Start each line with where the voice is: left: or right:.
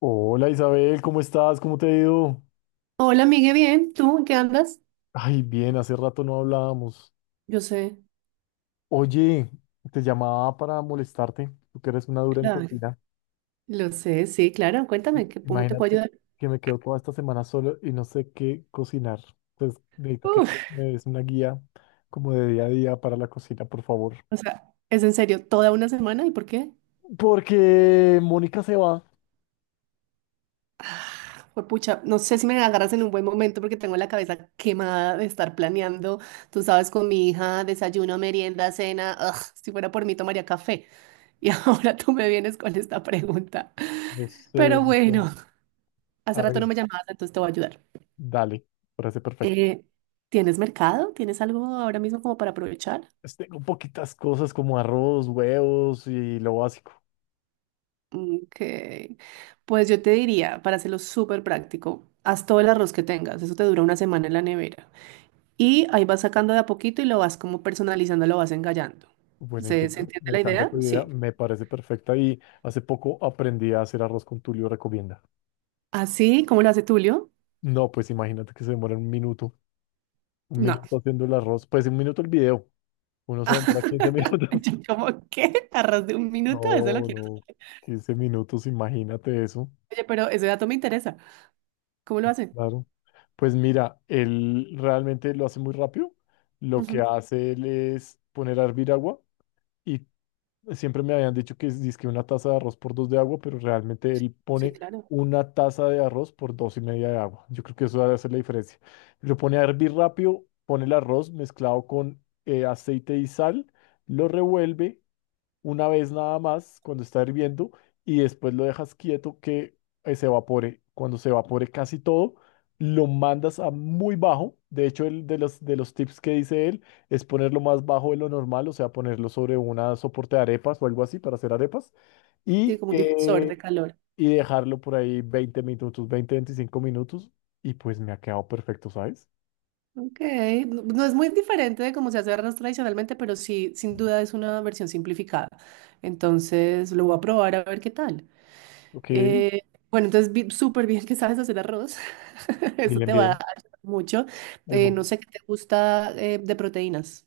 left: Hola Isabel, ¿cómo estás? ¿Cómo te ha ido?
right: Hola, Miguel, bien. ¿Tú en qué andas?
left: Ay, bien, hace rato no hablábamos.
right: Yo sé.
left: Oye, te llamaba para molestarte, tú que eres una dura en
right: Claro.
left: cocina.
right: Lo sé, sí, claro. Cuéntame, ¿cómo te puedo
left: Imagínate
right: ayudar?
left: que me quedo toda esta semana solo y no sé qué cocinar. Entonces, necesito que
right: Uf,
left: me des una guía como de día a día para la cocina, por favor.
right: o sea, ¿es en serio, toda una semana? ¿Y por qué?
left: Porque Mónica se va.
right: Pues pucha, no sé si me agarras en un buen momento porque tengo la cabeza quemada de estar planeando, tú sabes, con mi hija, desayuno, merienda, cena. Si fuera por mí, tomaría café. Y ahora tú me vienes con esta pregunta.
left: Yo sé,
right: Pero
left: yo sé.
right: bueno,
left: A
right: hace rato no
left: ver,
right: me llamabas, entonces te voy a ayudar.
left: dale, parece perfecto.
right: Eh, ¿Tienes mercado? ¿Tienes algo ahora mismo como para aprovechar?
left: Pues tengo poquitas cosas como arroz, huevos y lo básico.
right: Ok. Pues yo te diría, para hacerlo súper práctico, haz todo el arroz que tengas, eso te dura una semana en la nevera. Y ahí vas sacando de a poquito y lo vas como personalizando, lo vas engallando.
left: Buena
right: ¿Se
left: idea,
right: entiende
left: me
right: la
left: encanta
right: idea?
left: tu idea,
right: Sí.
left: me parece perfecta y hace poco aprendí a hacer arroz con Tulio, recomienda.
right: Así como lo hace Tulio,
left: No, pues imagínate que se demora 1 minuto, un
right: no.
left: minuto haciendo el arroz, pues 1 minuto el video, uno se demora quince minutos.
right: Yo como, ¿qué? ¿Arroz de un minuto? Eso lo
left: No,
right: quiero
left: no,
right: saber.
left: 15 minutos, imagínate eso,
right: Oye, pero ese dato me interesa. ¿Cómo lo hace?
left: claro. Pues mira, él realmente lo hace muy rápido, lo que
right: Ujú.
left: hace él es poner a hervir agua y siempre me habían dicho que es dizque 1 taza de arroz por dos de agua, pero realmente
right: Sí,
left: él
right: sí,
left: pone
right: claro.
left: 1 taza de arroz por dos y media de agua. Yo creo que eso debe hacer la diferencia. Lo pone a hervir rápido, pone el arroz mezclado con aceite y sal, lo revuelve una vez nada más cuando está hirviendo y después lo dejas quieto que se evapore. Cuando se evapore casi todo, lo mandas a muy bajo. De hecho, de los tips que dice él es ponerlo más bajo de lo normal, o sea, ponerlo sobre una soporte de arepas o algo así para hacer arepas
right: Sí,
left: y,
right: como un difusor de
left: eh,
right: calor.
left: y dejarlo por ahí 20 minutos, 20 25 minutos y pues me ha quedado perfecto, ¿sabes?
right: Ok, no, no es muy diferente de cómo se hace arroz tradicionalmente, pero sí, sin duda es una versión simplificada. Entonces lo voy a probar a ver qué tal.
left: Ok,
right: Eh, bueno, entonces súper bien que sabes hacer arroz. Eso
left: bien,
right: te va a
left: bien.
right: ayudar mucho.
left: Ahí voy.
right: No sé qué te gusta de proteínas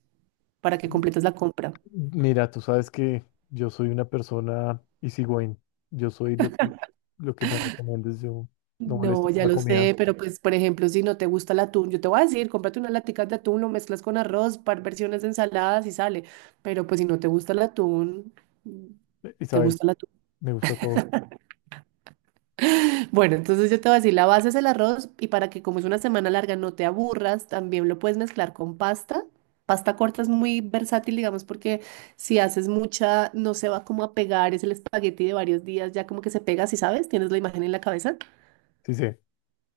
right: para que completes la compra.
left: Mira, tú sabes que yo soy una persona easygoing. Yo soy lo que me recomiendes. Yo no molesto
right: No,
left: por
right: ya
left: la
right: lo
left: comida.
right: sé, pero pues, por ejemplo, si no te gusta el atún, yo te voy a decir, cómprate unas laticas de atún, lo mezclas con arroz, par versiones de ensaladas y sale. Pero pues si no te gusta el atún, ¿te
left: Isabel,
right: gusta el atún?
left: me gusta todo.
right: Bueno, entonces yo te voy a decir, la base es el arroz y para que como es una semana larga no te aburras, también lo puedes mezclar con pasta. Pasta corta es muy versátil, digamos, porque si haces mucha, no se va como a pegar, es el espagueti de varios días, ya como que se pega, si sabes, tienes la imagen en la cabeza,
left: Sí, sí.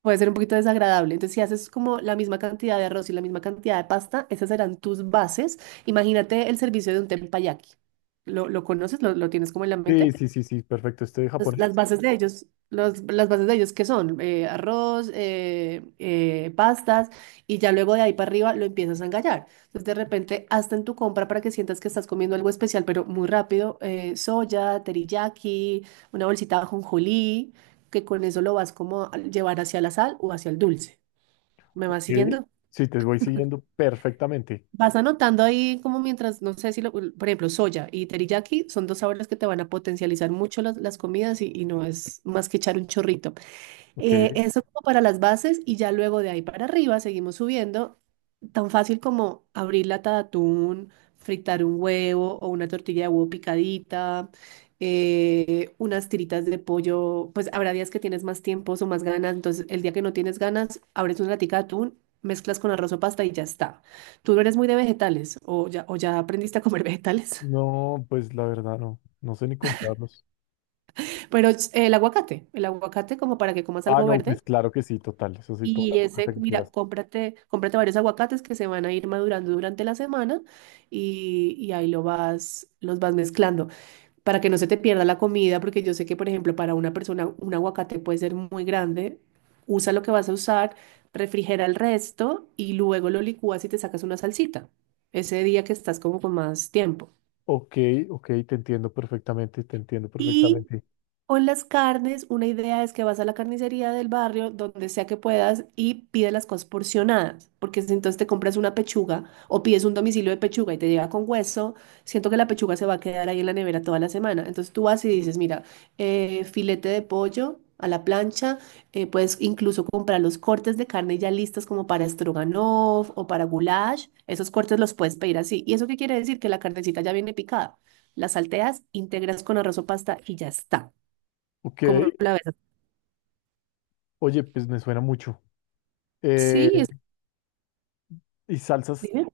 right: puede ser un poquito desagradable. Entonces, si haces como la misma cantidad de arroz y la misma cantidad de pasta, esas serán tus bases. Imagínate el servicio de un tempayaki. ¿Lo conoces? ¿Lo tienes como en la
left: Sí,
right: mente?
left: sí, sí, sí, perfecto. Estoy de
right: Las,
left: japonés.
right: las bases de ellos, las bases de ellos, ¿qué son? Arroz, pastas, y ya luego de ahí para arriba lo empiezas a engallar. Entonces, de repente, hasta en tu compra para que sientas que estás comiendo algo especial, pero muy rápido, soya, teriyaki, una bolsita de ajonjolí, que con eso lo vas como a llevar hacia la sal o hacia el dulce. ¿Me
left: Ok.
right: vas siguiendo?
left: Sí, te voy siguiendo perfectamente.
right: Vas anotando ahí como mientras, no sé si lo, por ejemplo, soya y teriyaki son dos sabores que te van a potencializar mucho las comidas y no es más que echar un chorrito.
left: Ok.
right: Eso como para las bases y ya luego de ahí para arriba seguimos subiendo. Tan fácil como abrir lata de atún, fritar un huevo o una tortilla de huevo picadita, unas tiritas de pollo. Pues habrá días que tienes más tiempos o más ganas. Entonces, el día que no tienes ganas, abres una latica de atún, mezclas con arroz o pasta y ya está. Tú no eres muy de vegetales o ya aprendiste a comer vegetales.
left: No, pues la verdad no. No sé ni comprarlos.
right: Pero el aguacate como para que comas
left: Ah,
right: algo
left: no,
right: verde.
left: pues claro que sí, total. Eso sí, toda la
right: Y ese,
left: aguacate que
right: mira,
left: quieras.
right: cómprate varios aguacates que se van a ir madurando durante la semana y ahí lo vas, los vas mezclando para que no se te pierda la comida, porque yo sé que, por ejemplo, para una persona un aguacate puede ser muy grande. Usa lo que vas a usar, refrigera el resto y luego lo licúas y te sacas una salsita ese día que estás como con más tiempo.
left: Ok, ok, te entiendo perfectamente, te entiendo
right: y
left: perfectamente.
right: O en las carnes, una idea es que vas a la carnicería del barrio, donde sea que puedas, y pides las cosas porcionadas, porque si entonces te compras una pechuga o pides un domicilio de pechuga y te llega con hueso, siento que la pechuga se va a quedar ahí en la nevera toda la semana. Entonces tú vas y dices, mira, filete de pollo a la plancha, puedes incluso comprar los cortes de carne ya listos como para stroganoff o para goulash, esos cortes los puedes pedir así. ¿Y eso qué quiere decir? Que la carnecita ya viene picada. La salteas, integras con arroz o pasta y ya está
left: Ok.
right: como la verdad.
left: Oye, pues me suena mucho. Eh,
right: Sí, es,
left: ¿Y salsas?
right: dime.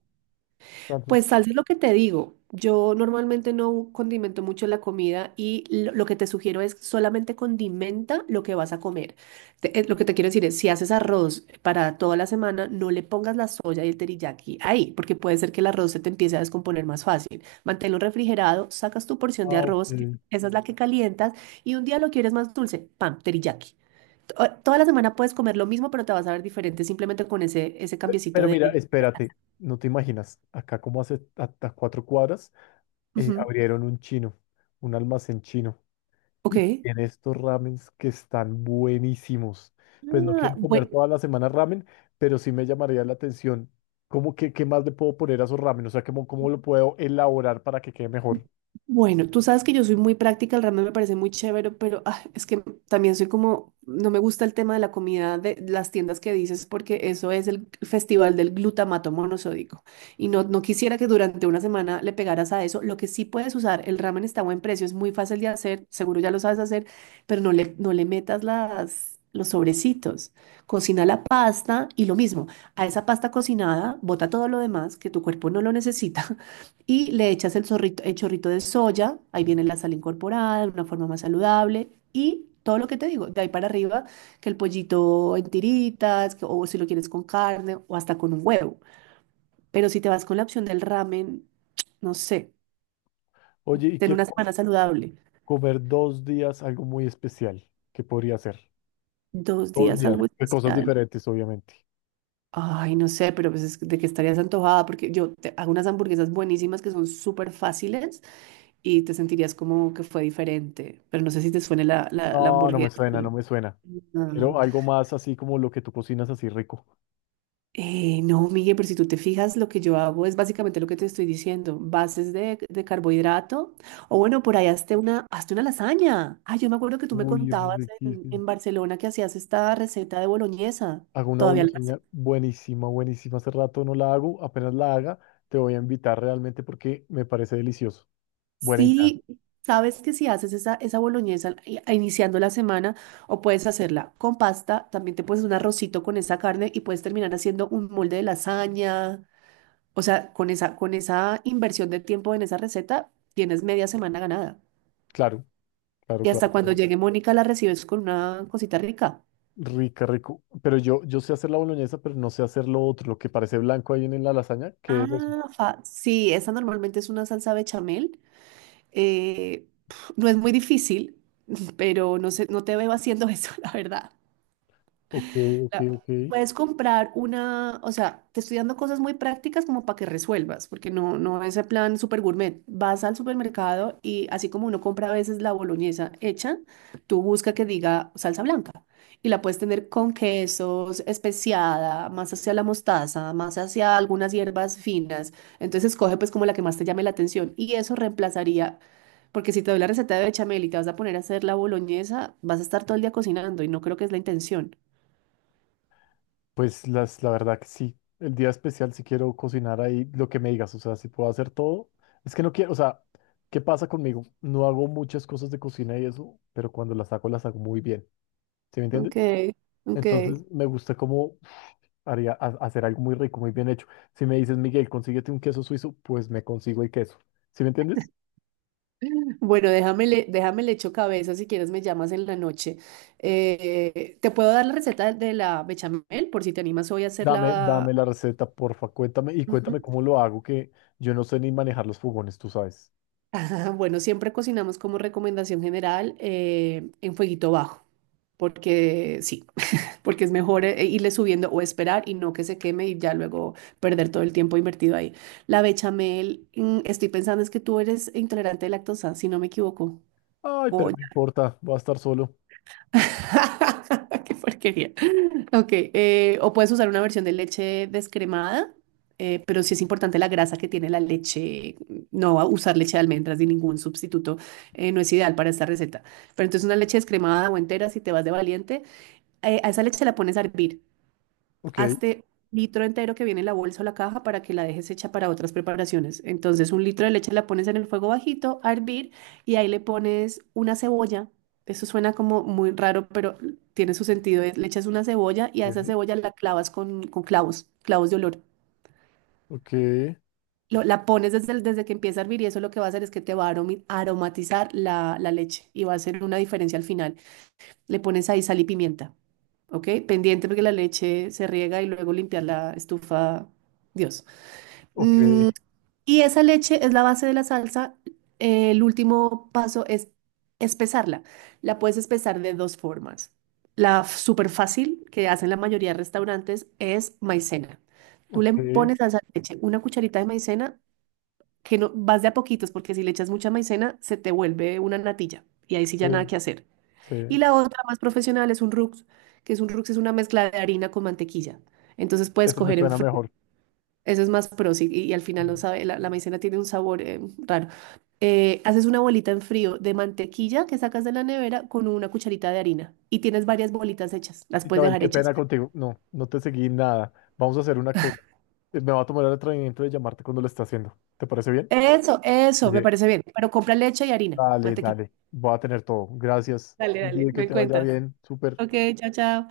right: Pues
left: Entonces,
right: salsa es lo que te digo. Yo normalmente no condimento mucho la comida y lo que te sugiero es solamente condimenta lo que vas a comer. Lo que te quiero decir es, si haces arroz para toda la semana, no le pongas la soya y el teriyaki ahí, porque puede ser que el arroz se te empiece a descomponer más fácil. Manténlo refrigerado, sacas tu porción de
left: ah, ok.
right: arroz, esa es la que calientas y un día lo quieres más dulce, pam, teriyaki. Toda la semana puedes comer lo mismo, pero te vas a ver diferente simplemente con ese cambiecito
left: Pero
right: de...
left: mira, espérate, no te imaginas, acá como hace hasta 4 cuadras,
right: Ujú.
left: abrieron un chino, un almacén chino, y
right: Ok.
left: tiene estos ramens que están buenísimos. Pues no
right: Ah,
left: quiero comer toda la semana ramen, pero sí me llamaría la atención. ¿Cómo que qué más le puedo poner a esos ramen? O sea, cómo lo puedo elaborar para que quede mejor?
right: bueno, tú sabes que yo soy muy práctica, el ramen me parece muy chévere, pero es que también soy como, no me gusta el tema de la comida de las tiendas que dices, porque eso es el festival del glutamato monosódico. Y no, no quisiera que durante una semana le pegaras a eso. Lo que sí puedes usar, el ramen está a buen precio, es muy fácil de hacer, seguro ya lo sabes hacer, pero no le metas los sobrecitos. Cocina la pasta y lo mismo, a esa pasta cocinada, bota todo lo demás que tu cuerpo no lo necesita. Le echas el chorrito de soya, ahí viene la sal incorporada de una forma más saludable y todo lo que te digo, de ahí para arriba, que el pollito en tiritas, o si lo quieres con carne o hasta con un huevo. Pero si te vas con la opción del ramen, no sé,
left: Oye, y
right: ten
left: quiero
right: una semana saludable,
left: comer 2 días algo muy especial. ¿Qué podría hacer?
right: dos
left: Dos
right: días
left: días,
right: algo
left: de cosas
right: especial.
left: diferentes, obviamente.
right: Ay, no sé, pero pues de que estarías antojada, porque yo te hago unas hamburguesas buenísimas que son súper fáciles y te sentirías como que fue diferente, pero no sé si te suene la
left: No, no me
right: hamburguesa.
left: suena, no me suena.
right: Ah,
left: Quiero algo más así como lo que tú cocinas así rico.
right: no, Miguel, pero si tú te fijas, lo que yo hago es básicamente lo que te estoy diciendo, bases de carbohidrato, o bueno, por ahí hazte una lasaña. Ah, yo me acuerdo que tú me
left: Uy,
right: contabas
left: riquísimo.
right: en Barcelona que hacías esta receta de boloñesa.
left: Hago una
right: ¿Todavía la haces?
left: boloseña buenísima, buenísima. Hace rato no la hago, apenas la haga, te voy a invitar realmente porque me parece delicioso. Buena idea.
right: Sí, sabes que si haces esa boloñesa iniciando la semana, o puedes hacerla con pasta, también te puedes un arrocito con esa carne y puedes terminar haciendo un molde de lasaña. O sea, con con esa inversión de tiempo en esa receta, tienes media semana ganada.
left: Claro, claro,
right: Y
left: claro,
right: hasta cuando
left: claro.
right: llegue Mónica la recibes con una cosita rica.
left: Rica, rico. Pero yo sé hacer la boloñesa, pero no sé hacer lo otro, lo que parece blanco ahí en la lasaña. ¿Qué es eso?
right: Sí, esa normalmente es una salsa bechamel. No es muy difícil, pero no sé, no te veo haciendo eso, la verdad.
left: Ok, ok,
right: la-
left: ok.
right: Puedes comprar una, o sea, te estoy dando cosas muy prácticas como para que resuelvas, porque no, no es el plan super gourmet. Vas al supermercado y así como uno compra a veces la boloñesa hecha, tú busca que diga salsa blanca y la puedes tener con quesos, especiada, más hacia la mostaza, más hacia algunas hierbas finas. Entonces escoge pues como la que más te llame la atención y eso reemplazaría. Porque si te doy la receta de bechamel y te vas a poner a hacer la boloñesa, vas a estar todo el día cocinando y no creo que es la intención.
left: Pues la verdad que sí, el día especial si quiero cocinar ahí lo que me digas, o sea, si puedo hacer todo, es que no quiero, o sea, ¿qué pasa conmigo? No hago muchas cosas de cocina y eso, pero cuando las hago muy bien, ¿sí me entiendes?
right: Ok, ok.
left: Entonces me gusta cómo haría hacer algo muy rico, muy bien hecho. Si me dices, Miguel, consíguete un queso suizo, pues me consigo el queso, ¿sí me entiendes?
right: Bueno, déjame le echo cabeza, si quieres me llamas en la noche. ¿Te puedo dar la receta de la bechamel por si te animas hoy a
left: Dame,
right: hacerla?
left: dame la receta, porfa, cuéntame y
right: Ujú.
left: cuéntame cómo lo hago, que yo no sé ni manejar los fogones, tú sabes.
right: Bueno, siempre cocinamos como recomendación general en fueguito bajo, porque sí, porque es mejor irle subiendo o esperar y no que se queme y ya luego perder todo el tiempo invertido ahí. La bechamel, mm, estoy pensando es que tú eres intolerante de lactosa, si no me equivoco.
left: Ay, pero
right: O
left: no importa, voy a estar solo.
right: Qué porquería. Ok, o puedes usar una versión de leche descremada, pero sí es importante la grasa que tiene la leche. No va a usar leche de almendras ni ningún sustituto, no es ideal para esta receta. Pero entonces una leche descremada o entera, si te vas de valiente, a esa leche la pones a hervir.
left: Ok.
right: Hazte un litro entero que viene en la bolsa o la caja para que la dejes hecha para otras preparaciones. Entonces, un litro de leche la pones en el fuego bajito a hervir y ahí le pones una cebolla. Eso suena como muy raro, pero tiene su sentido. Le echas una cebolla y a esa cebolla la clavas con clavos, clavos de olor.
left: Ok,
right: La pones desde que empieza a hervir y eso lo que va a hacer es que te va a aromatizar la leche y va a hacer una diferencia al final. Le pones ahí sal y pimienta, ¿ok? Pendiente porque la leche se riega y luego limpiar la estufa, Dios.
left: ok,
right: Mm, y esa leche es la base de la salsa. El último paso es espesarla. La puedes espesar de dos formas. Súper fácil que hacen la mayoría de restaurantes es maicena. Tú
left: ok,
right: le
left: sí,
right: pones a esa leche una cucharita de maicena, que no vas de a poquitos, porque si le echas mucha maicena, se te vuelve una natilla. Y ahí sí ya nada que hacer.
left: sí,
right: Y la otra más profesional es un rux, que es un rux es una mezcla de harina con mantequilla. Entonces puedes
left: eso me
right: coger en
left: suena
right: frío.
left: mejor.
right: Eso es más pro, sí, y al final no
left: Mm.
right: sabe, la maicena tiene un sabor raro. Haces una bolita en frío de mantequilla que sacas de la nevera con una cucharita de harina y tienes varias bolitas hechas, las puedes
left: Isabel,
right: dejar
left: qué
right: hechas.
left: pena contigo. No, no te seguí nada. Vamos a hacer una cosa. Me va a tomar el atrevimiento de llamarte cuando lo esté haciendo. ¿Te parece bien?
right: Eso, me
left: Oye,
right: parece bien. Pero compra leche y harina,
left: dale,
right: mantequilla.
left: dale. Voy a tener todo. Gracias.
right: Dale, dale,
left: Oye, que
right: me
left: te vaya
right: cuentas.
left: bien. Súper.
right: Ok, chao, chao.